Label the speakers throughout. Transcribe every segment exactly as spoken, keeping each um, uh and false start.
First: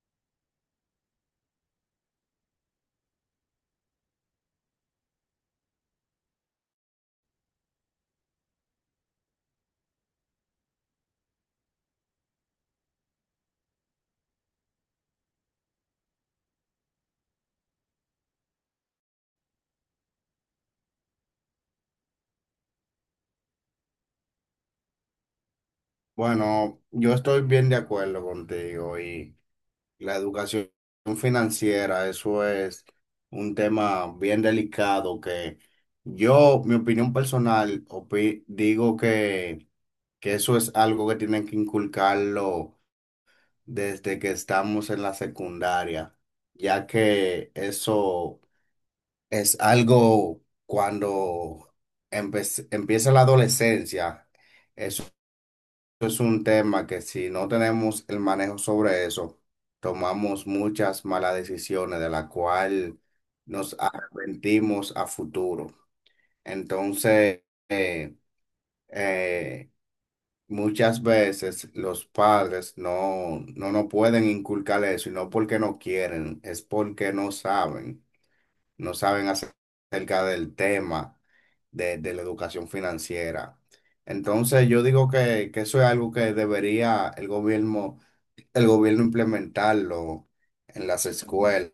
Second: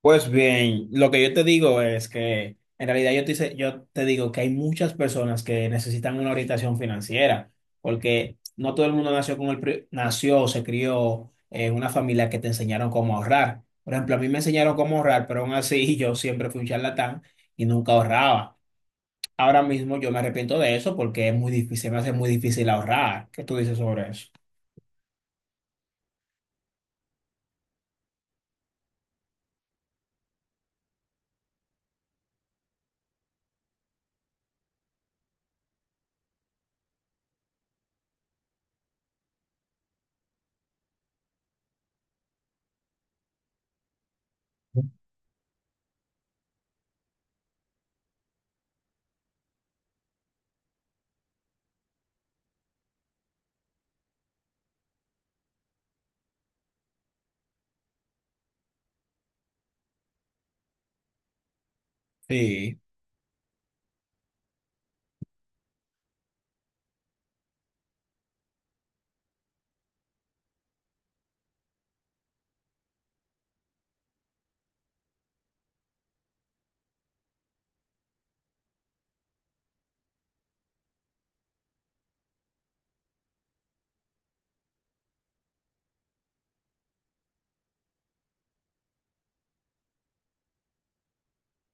Speaker 1: Pues bien, lo que yo te digo es que en realidad yo te, hice- yo te digo que hay muchas personas que necesitan una orientación financiera, porque no todo el mundo nació con el, pri- nació o se crió en una familia que te enseñaron cómo ahorrar. Por ejemplo, a mí me enseñaron cómo ahorrar, pero aún así yo siempre fui un charlatán y nunca ahorraba. Ahora mismo yo me arrepiento de eso porque es muy difícil, se me hace muy difícil ahorrar. ¿Qué tú dices sobre eso?
Speaker 2: Bueno, yo estoy bien de acuerdo contigo y la educación financiera, eso es un tema bien delicado que yo, mi opinión personal, opi- digo que, que eso es algo que tienen que inculcarlo desde que estamos en la secundaria, ya que eso es algo cuando empe- empieza la adolescencia, eso es un tema que si no tenemos el manejo sobre eso, tomamos muchas malas decisiones de la
Speaker 1: Sí.
Speaker 2: cual nos arrepentimos a futuro. Entonces, eh, eh, muchas veces los padres no, no nos pueden inculcar eso y no porque no quieren, es porque no saben no saben acerca del tema de, de la educación financiera. Entonces yo digo que, que eso es algo que debería el gobierno, el gobierno implementarlo en las escuelas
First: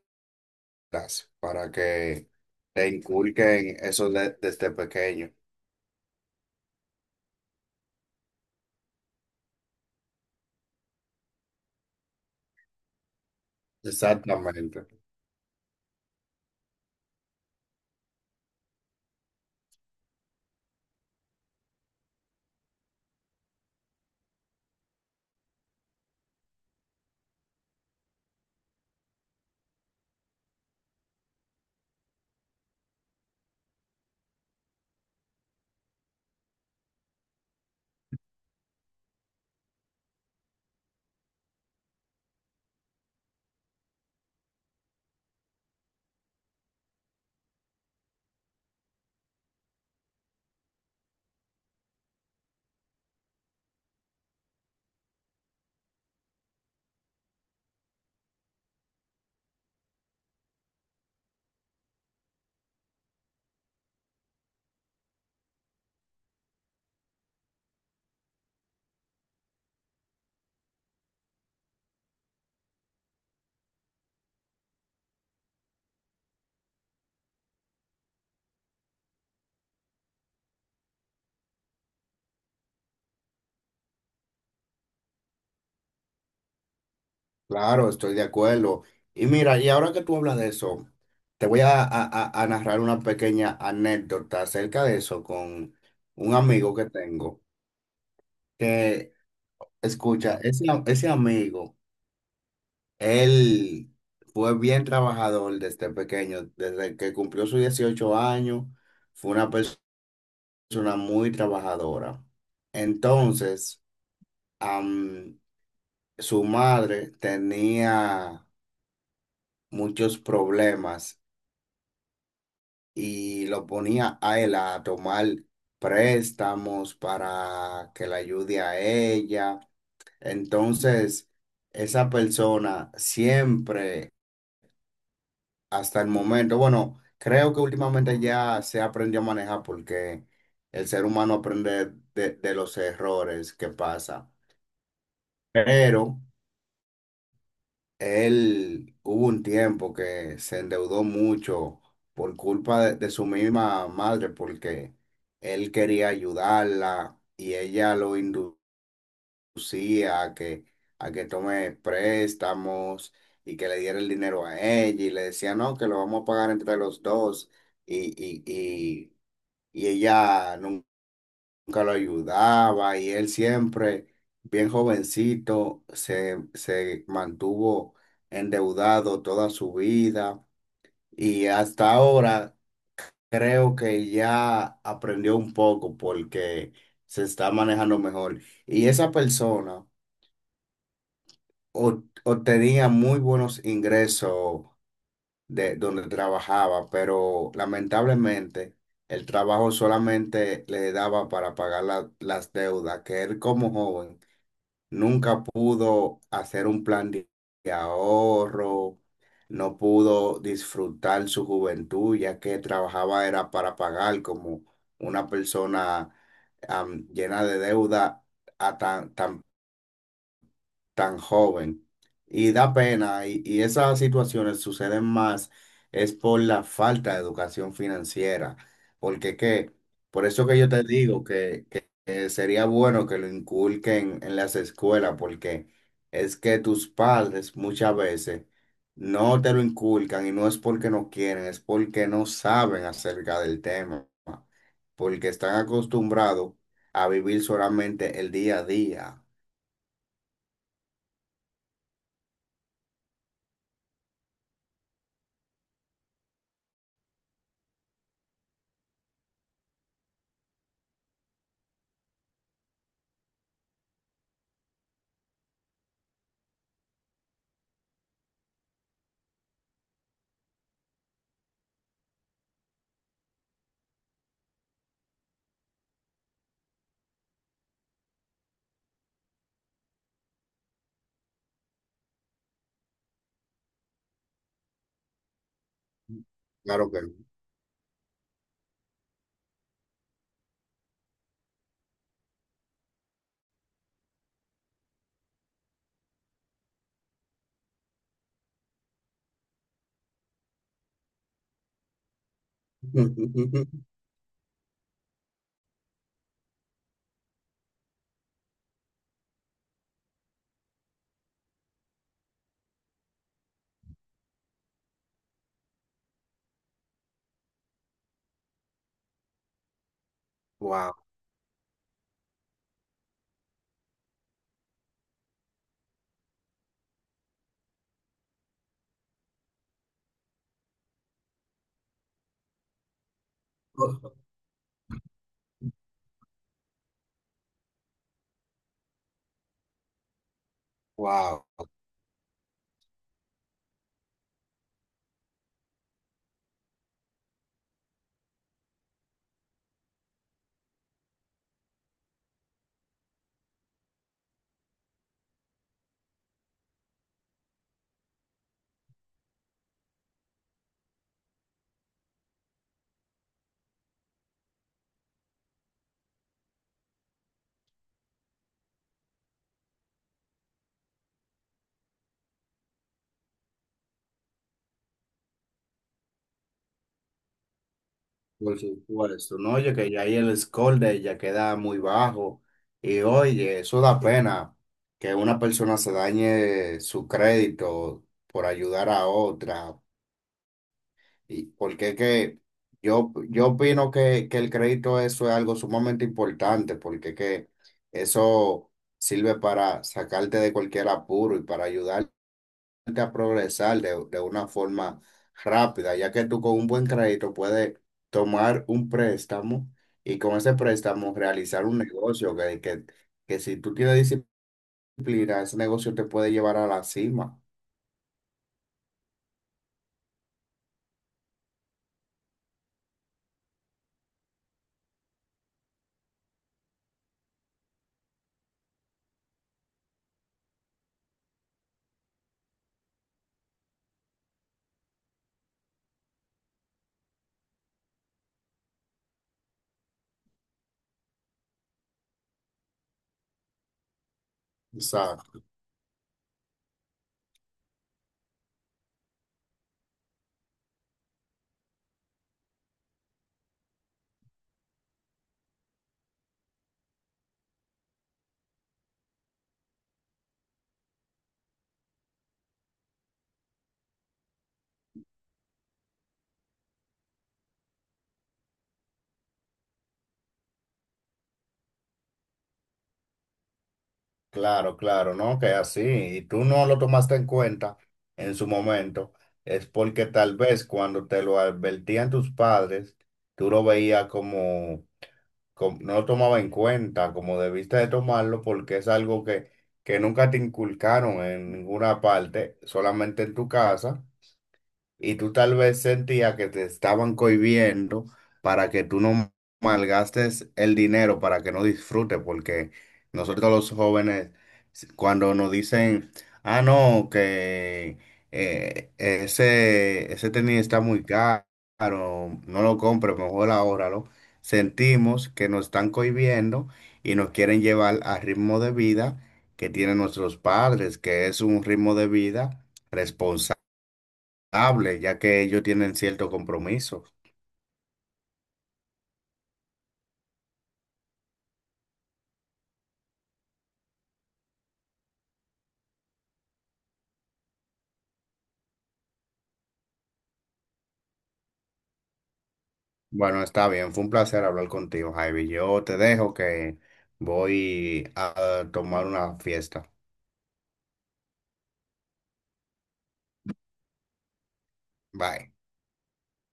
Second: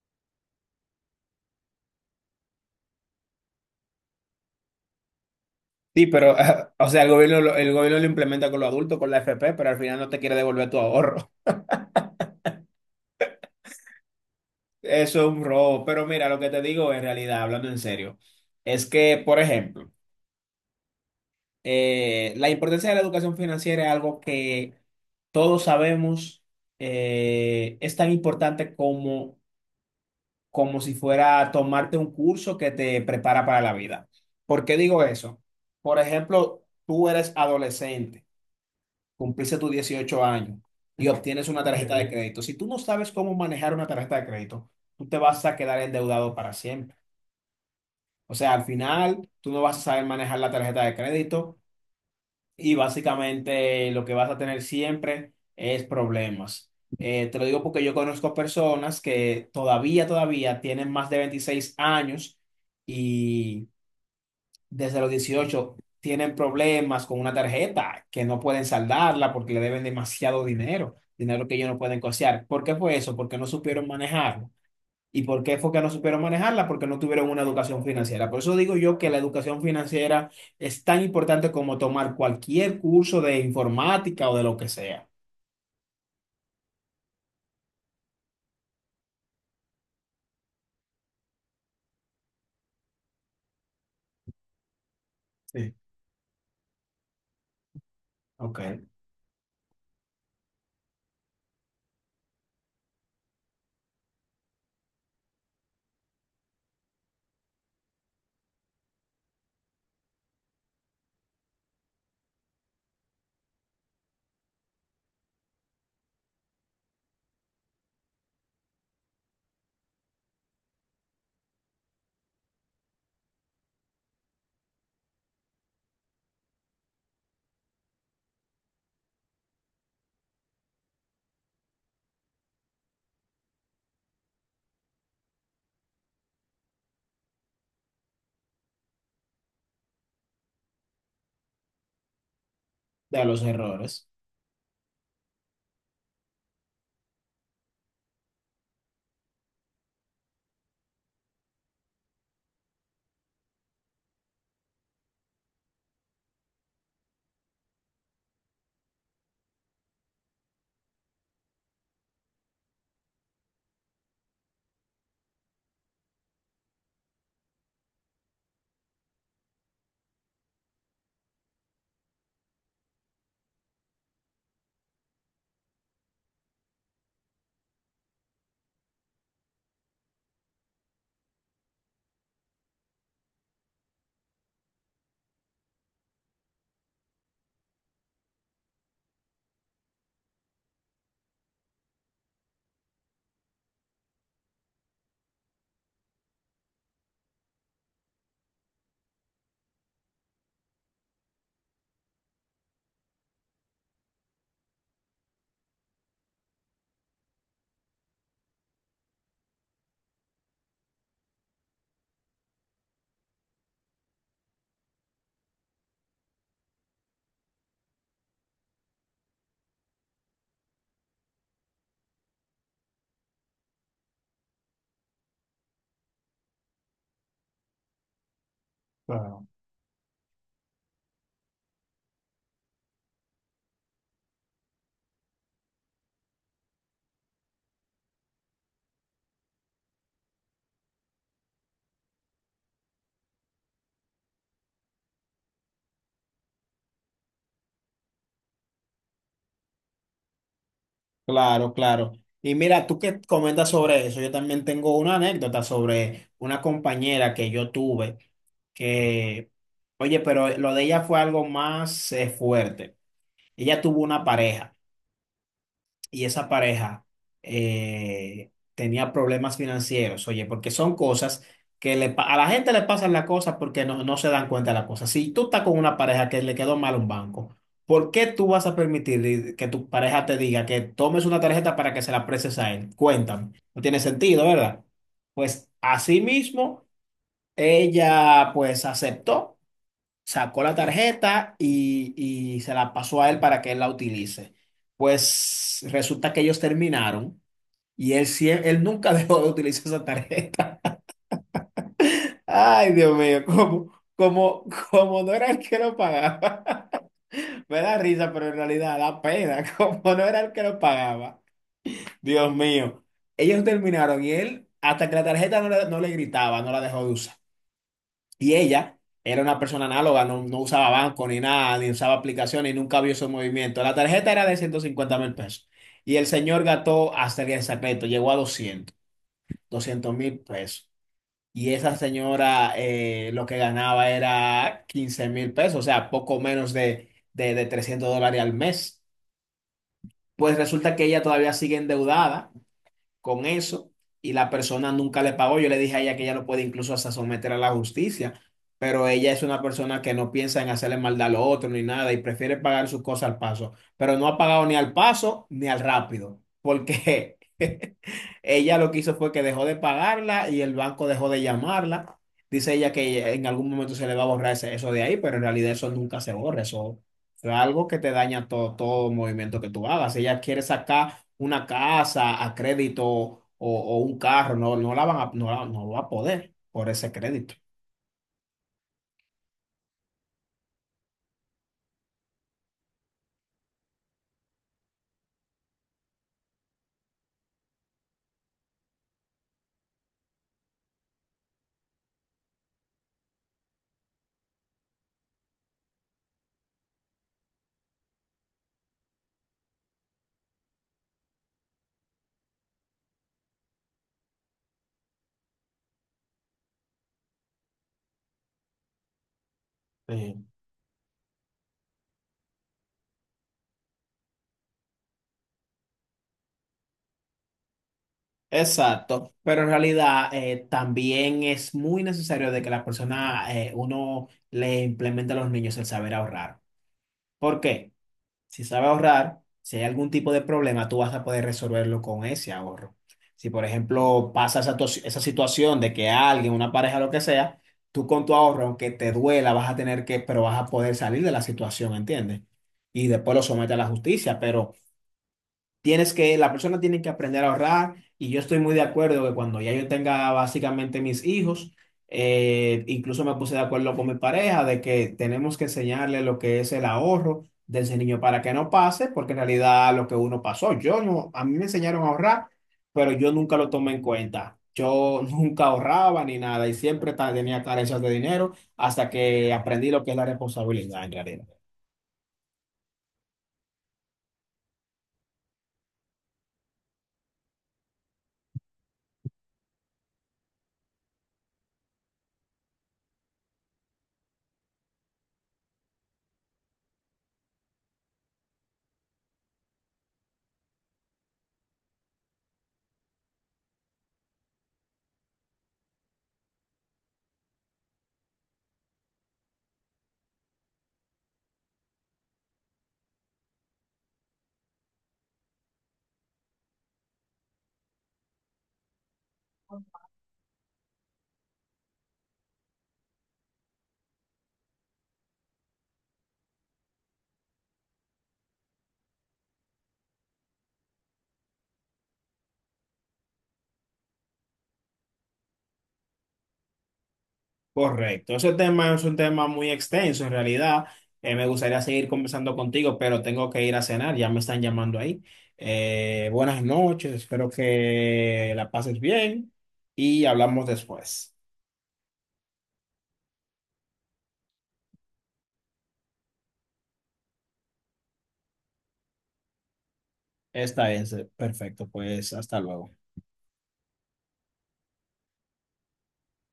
Speaker 2: para que le inculquen eso de- desde pequeño.
Speaker 1: Sí, pero, o sea, el gobierno, lo- el gobierno lo implementa con los adultos, con la F P, pero al final no te quiere devolver tu ahorro.
Speaker 2: Exactamente.
Speaker 1: Eso es un robo. Pero mira, lo que te digo en realidad, hablando en serio, es que, por ejemplo, eh, la importancia de la educación financiera es algo que todos sabemos. Eh, es tan importante como, como si fuera tomarte un curso que te prepara para la vida. ¿Por qué digo eso? Por ejemplo, tú eres adolescente, cumpliste tus dieciocho años y obtienes una tarjeta de crédito. Si tú no sabes cómo manejar una tarjeta de crédito, tú te vas a quedar endeudado para siempre. O sea, al final, tú no vas a saber manejar la tarjeta de crédito y básicamente lo que vas a tener siempre es problemas. Eh, te lo digo porque yo conozco personas que todavía, todavía tienen más de veintiséis años y desde los dieciocho tienen problemas con una tarjeta que no pueden saldarla porque le deben demasiado dinero, dinero que ellos no pueden costear. ¿Por qué fue eso? Porque no supieron manejarlo. ¿Y por qué fue que no supieron manejarla? Porque no tuvieron una educación financiera. Por eso digo yo que la educación financiera es tan importante como tomar cualquier curso de informática o de lo que sea.
Speaker 2: Claro, estoy de acuerdo. Y mira, y ahora que tú hablas de eso, te voy a, a a- a narrar una pequeña anécdota acerca de eso
Speaker 1: Sí.
Speaker 2: con un amigo que tengo.
Speaker 1: Ok, de
Speaker 2: Que Escucha, ese, ese amigo, él fue bien trabajador desde pequeño, desde que cumplió sus dieciocho años, fue una persona muy trabajadora. Entonces, am, su madre tenía muchos problemas y lo ponía a él a tomar préstamos para que la ayude a ella. Entonces, esa persona siempre. Hasta el momento, bueno, creo que últimamente ya se aprendió a manejar porque el ser humano aprende de, de los
Speaker 1: los
Speaker 2: errores que
Speaker 1: errores.
Speaker 2: pasa. Pero él hubo un tiempo que se endeudó mucho por culpa de, de su misma madre porque él quería ayudarla y ella lo indujo. Lucía a que, a que tome préstamos y que le diera el dinero a ella y le decía, no, que lo vamos a pagar entre los dos y, y, y, y ella nun- nunca lo ayudaba y él siempre, bien jovencito, se, se mantuvo endeudado toda su vida y hasta ahora creo que ya aprendió un poco porque se está manejando mejor. Y esa persona o- o tenía muy buenos ingresos de donde trabajaba, pero lamentablemente el trabajo solamente le daba para pagar la- las deudas, que él como joven nunca pudo hacer un plan de de ahorro, no pudo disfrutar su juventud, ya que trabajaba era para pagar como una persona am, llena de deuda a tan también tan joven. Y da pena, y, y esas situaciones suceden más es por la falta de educación financiera, porque
Speaker 1: Claro.
Speaker 2: que, por eso que yo te digo que, que- que sería bueno que lo inculquen en las escuelas, porque es que tus padres muchas veces no te lo inculcan y no es porque no quieren, es porque no saben acerca del tema, porque están acostumbrados a vivir solamente el día a día.
Speaker 1: Claro, claro. Y mira, tú que comentas sobre eso, yo también tengo una anécdota sobre una compañera que yo tuve, que, oye, pero lo de ella fue algo más eh, fuerte. Ella tuvo una pareja y esa pareja eh, tenía problemas financieros. Oye, porque son cosas que le, pa- a la gente le pasan las cosas porque no, no se dan cuenta de las cosas. Si tú estás con una pareja que le quedó mal un banco, ¿por qué tú vas a permitir que tu pareja te diga que tomes una tarjeta para que se la prestes a él? Cuéntame, no tiene sentido, ¿verdad? Pues así mismo,
Speaker 2: Claro que no.
Speaker 1: ella pues aceptó, sacó la tarjeta y, y se la pasó a él para que él la utilice. Pues resulta que ellos terminaron y él, sie- él nunca dejó de utilizar esa tarjeta. Ay, Dios mío, como, como, como no era el que lo pagaba. Me da risa, pero en realidad da pena, como no era el que lo pagaba. Dios mío, ellos terminaron y él, hasta que la tarjeta no le, no le gritaba, no la dejó de usar. Y ella era una persona análoga, no, no usaba
Speaker 2: Wow,
Speaker 1: banco ni nada, ni usaba aplicaciones y nunca vio su movimiento. La tarjeta era de ciento cincuenta mil pesos. Y el señor gastó hasta el día del secreto, llegó a doscientos, doscientos mil pesos. Y esa señora eh, lo que ganaba era quince mil pesos, o sea, poco menos de, de, de trescientos dólares al mes. Pues resulta que ella
Speaker 2: wow,
Speaker 1: todavía sigue endeudada con eso y la persona nunca le pagó. Yo le dije a ella que ella lo puede incluso hasta someter a la justicia, pero ella es una persona que no piensa en hacerle maldad a lo otro ni nada y prefiere pagar sus cosas al paso, pero no ha pagado ni al paso ni al rápido, porque ella lo que hizo fue que dejó de pagarla y el banco dejó de llamarla. Dice ella que en algún momento se le va a borrar ese- eso de ahí, pero en realidad eso nunca se borra. Eso es algo que te daña todo, todo movimiento que tú hagas. Ella quiere sacar una casa a crédito o, o un carro. No, no la van a, no, la- No va a poder por ese crédito.
Speaker 2: por supuesto. No, oye, que ya ahí el score de ella queda muy bajo. Y oye, eso da pena que una persona se dañe su crédito por ayudar a otra. Y porque es que yo, yo opino que, que el crédito eso es algo sumamente importante, porque que eso sirve para sacarte de cualquier apuro y para ayudar a progresar de, de una forma rápida, ya que tú con un buen crédito puedes tomar un préstamo y con
Speaker 1: Sí.
Speaker 2: ese préstamo realizar un negocio que, que, que si tú tienes disciplina, ese negocio te puede llevar a la cima.
Speaker 1: Exacto, pero en realidad eh, también es muy necesario de que la persona, eh, uno le implemente a los niños el saber ahorrar. ¿Por qué? Si sabes ahorrar, si hay algún tipo de problema, tú vas a poder resolverlo con ese ahorro. Si, por ejemplo, pasa esa, tos- esa situación de que alguien, una pareja, lo que sea, tú con tu ahorro, aunque te duela, vas a tener que, pero vas a poder salir de la situación, ¿entiendes? Y después lo sometes a la justicia, pero...
Speaker 2: Exacto.
Speaker 1: Tienes que, la persona tiene que aprender a ahorrar y yo estoy muy de acuerdo que cuando ya yo tenga básicamente mis hijos, eh, incluso me puse de acuerdo con mi pareja de que tenemos que enseñarle lo que es el ahorro de ese niño para que no pase, porque en realidad lo que uno pasó, yo no, a mí me enseñaron a ahorrar, pero yo nunca lo tomé en cuenta. Yo nunca ahorraba ni nada y siempre ta- tenía carencias de dinero hasta que aprendí lo que es la responsabilidad en realidad.
Speaker 2: Claro, claro, ¿no? Que así, y tú no lo tomaste en cuenta en su momento, es porque tal vez cuando te lo advertían tus padres, tú lo veías como com- no lo tomaba en cuenta como debiste de tomarlo porque es algo que, que nunca te inculcaron en ninguna parte, solamente en tu casa y tú tal vez sentías que te estaban cohibiendo para que tú no malgastes el dinero, para que no disfrutes, porque nosotros los jóvenes, s- cuando nos dicen, ah, no, que eh, ese, ese tenis está muy caro, no lo compres, mejor ahórralo, sentimos que nos están cohibiendo y nos quieren llevar al ritmo de vida que tienen nuestros padres, que es un ritmo de vida responsable hable, ya que ellos tienen cierto compromiso.
Speaker 1: Correcto, ese tema es un tema muy extenso en realidad. Eh, me gustaría seguir conversando contigo, pero tengo que ir a cenar, ya me están llamando ahí. Eh, buenas noches, espero que la pases bien y hablamos después.
Speaker 2: Bueno, está bien, fue un placer hablar contigo, Javi. Yo te dejo que voy a tomar una fiesta.
Speaker 1: Está es, eh, perfecto, pues hasta luego.
Speaker 2: Bye.